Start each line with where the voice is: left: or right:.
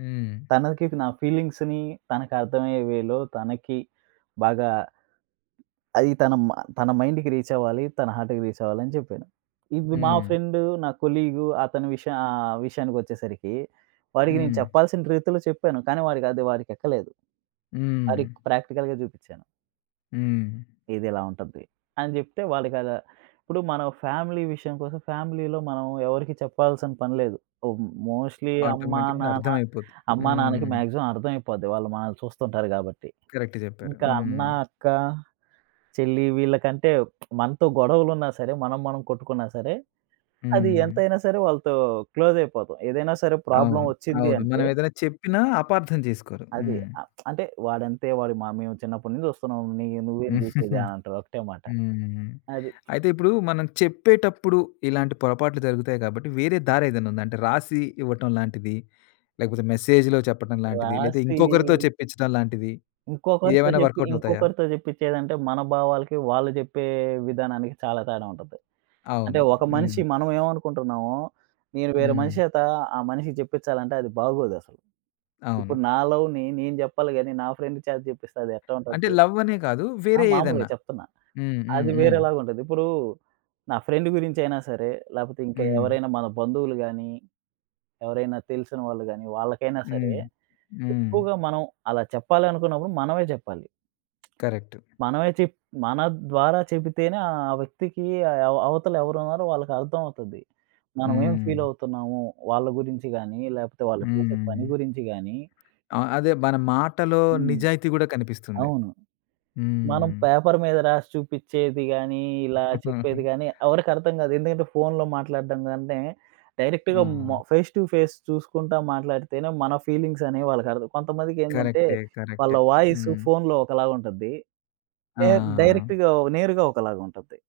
left: హ్మ్.
right: తనకి నా ఫీలింగ్స్‌ని, తనకి అర్థమయ్యే వేలో తనకి బాగా అది తన మ తన మైండ్‌కి రీచ్ అవ్వాలి. తన హార్ట్‌కి రీచ్ అవ్వాలని జేప్పాను. ఇవ్వి మా
left: హ్మ్.
right: ఫ్రెండు నా కొలీగ్ అతని విష ఆహ్, విషయానికొచ్చేసరికి వాడికి నేను
left: హ్మ్.
right: చెప్పాల్సిన రీతిలో చెప్పాను. కానీ వాడికది వాడికెక్కలేదు. ఆడికి
left: హ్మ్.
right: ప్రాక్టికల్‌గా చూపించాను.
left: హ్మ్.
right: ఇదిలా ఉంటది, అని జేప్తే వాళ్ళకద ఇప్పుడు మనం ఫ్యామిలీ విషయం కోసం ఫ్యామిలీలో మనం ఎవరికీ చెప్పాల్సిన పని లేదు. మ్ మోస్ట్‌లీ అమ్మ
left: ఆటోమేటిక్‌గా
right: నాన్న,
left: అర్థం అయిపోతుంది.
right: అమ్మ నాన్నకి
left: హ్మ్.
right: మాక్సిమం అర్థం అయిపోద్ది వాళ్ళు మనల్ని చూస్తుంటారు కాబట్టి.
left: కరెక్ట్ జేప్పారు.
right: ఇంకా అన్న,
left: హ్మ్.
right: అక్క, చెల్లి వీళ్ళకంటే మనతో గొడవలు ఉన్నా సరే మనం, మనం కొట్టుకున్నా సరే, అది
left: హ్మ్.
right: ఎంతైనా సరే వాళ్ళతో క్లోజ్ అయిపోతాం ఏదైనా సరే ప్రాబ్లమ్
left: అవును.
right: వచ్చింది
left: అవును.
right: అంటే
left: మనం ఏదైనా చెప్పినా అపార్థం చేసుకోరు.
right: అది.
left: హ్మ్.
right: అ! అంటే, "వాడంతే. వాడి మ మేము చిన్నప్పటి నుంచి జుస్తున్నాం ని నువ్వేంది చూసేది?" అనంటారు ఒకటే మాట.
left: హ్మ్.
right: అది.
left: అయితే ఇప్పుడు మనం చెప్పేటప్పుడు ఇలాంటి పొరపాట్లు జరుగుతాయి గాబట్టి, వేరే దారేదైనా ఉందా? అంటే రాసి ఇవ్వటం లాంటిది? లేకపోతే మెసేజ్‌లో చెప్పడం లాంటిది? లేదా
right: రాసి
left: ఇంకొకరితో చెప్పించడం లాంటిది?
right: ఇంకొకరితో
left: ఇయేమైనా
right: జేప్పి,
left: వర్క్‌అవుట్ అవుతాయా?
right: ఇంకొకరితో జేప్పించేదంటే మన భావాలకి, వాళ్ళు జేప్పే విధానానికి చాలా తేడా ఉంటది. అంటే
left: అవును.
right: ఒక మనిషి
left: హ్మ్.
right: మనం ఏమనుకుంటున్నామో, నేను వేరే
left: హ్మ్.
right: మనిషేత, ఆ మనిషికి జేప్పించాలంటే అది బాగోదసలు.
left: అవును.
right: ఇప్పుడు నా లవ్‌ని నేను జేప్పాలి గాని, నా ఫ్రెండ్ చేత చెప్పిస్తే అదెట్టా
left: అంటే
right: ఉంటది?
left: లవ్ అనే కాదు,
right: ఆ!
left: వేరే
right: మామూలుగా
left: ఏదన్నా.
right: చెప్తున్నా.
left: హ్మ్, హ్మ్,
right: అది
left: హ్మ్.
right: వేరేలాగుంటది. ఇప్పుడు నా ఫ్రెండ్ గురించి అయినా సరే, లేపోతే ఇంకా
left: హ్మ్.
right: ఎవరైనా మన బంధువులు గాని, ఎవరైనా తెలిసిన వాళ్ళు గాని వాళ్ళకైనా సరే
left: హ్మ్. హ్మ్.
right: ఎక్కువగా మనం అలా చెప్పాలనుకున్నప్పుడు మనమే జేప్పాలి.
left: కరెక్ట్.
right: మనమే చెప్ మన ద్వారా చెబితేనే ఆ వ్యక్తికి అవ అవతల ఎవరున్నారో వాళ్ళకి అర్థం అవుతది. మనం ఏం ఫీల్
left: హ్మ్.
right: అవుతున్నాము? వాళ్ళ గురించి గాని, లేపోతే వాళ్ళు చేసే
left: హ్మ్.
right: పని గురించి గాని
left: ఆ! అదే మన మాటలో
right: హ్మ్.
left: నిజాయితీ కూడా కనిపిస్తుంది.
right: అవును. మనం
left: హ్మ్.
right: పేపర్ మీద రాసి చూపించేది గానీ ఇలా
left: హుహు.
right: చెప్పేది గాని ఎవరికీ అర్థం కాదు. ఎందుకంటే ఫోన్‌లో మాట్లాడడం కంటే, డైరెక్ట్‌గా మ
left: హ్మ్.
right: ఫేస్ టు ఫేస్ చూసుకుంటా మాట్లాడితేనే మన ఫీలింగ్స్ అనేవి వాళ్ళకి అర్థం కొంతమందికేందంటే,
left: కరెక్టే.
right: వాళ్ళ
left: కరెక్టే.
right: వాయిస్
left: హ్మ్.
right: ఫోన్‌లో ఒకలాగా ఉంటుంది నే
left: ఆ!
right: డైరెక్ట్‌గా నేరుగా ఒకలాగా ఉంటుంది.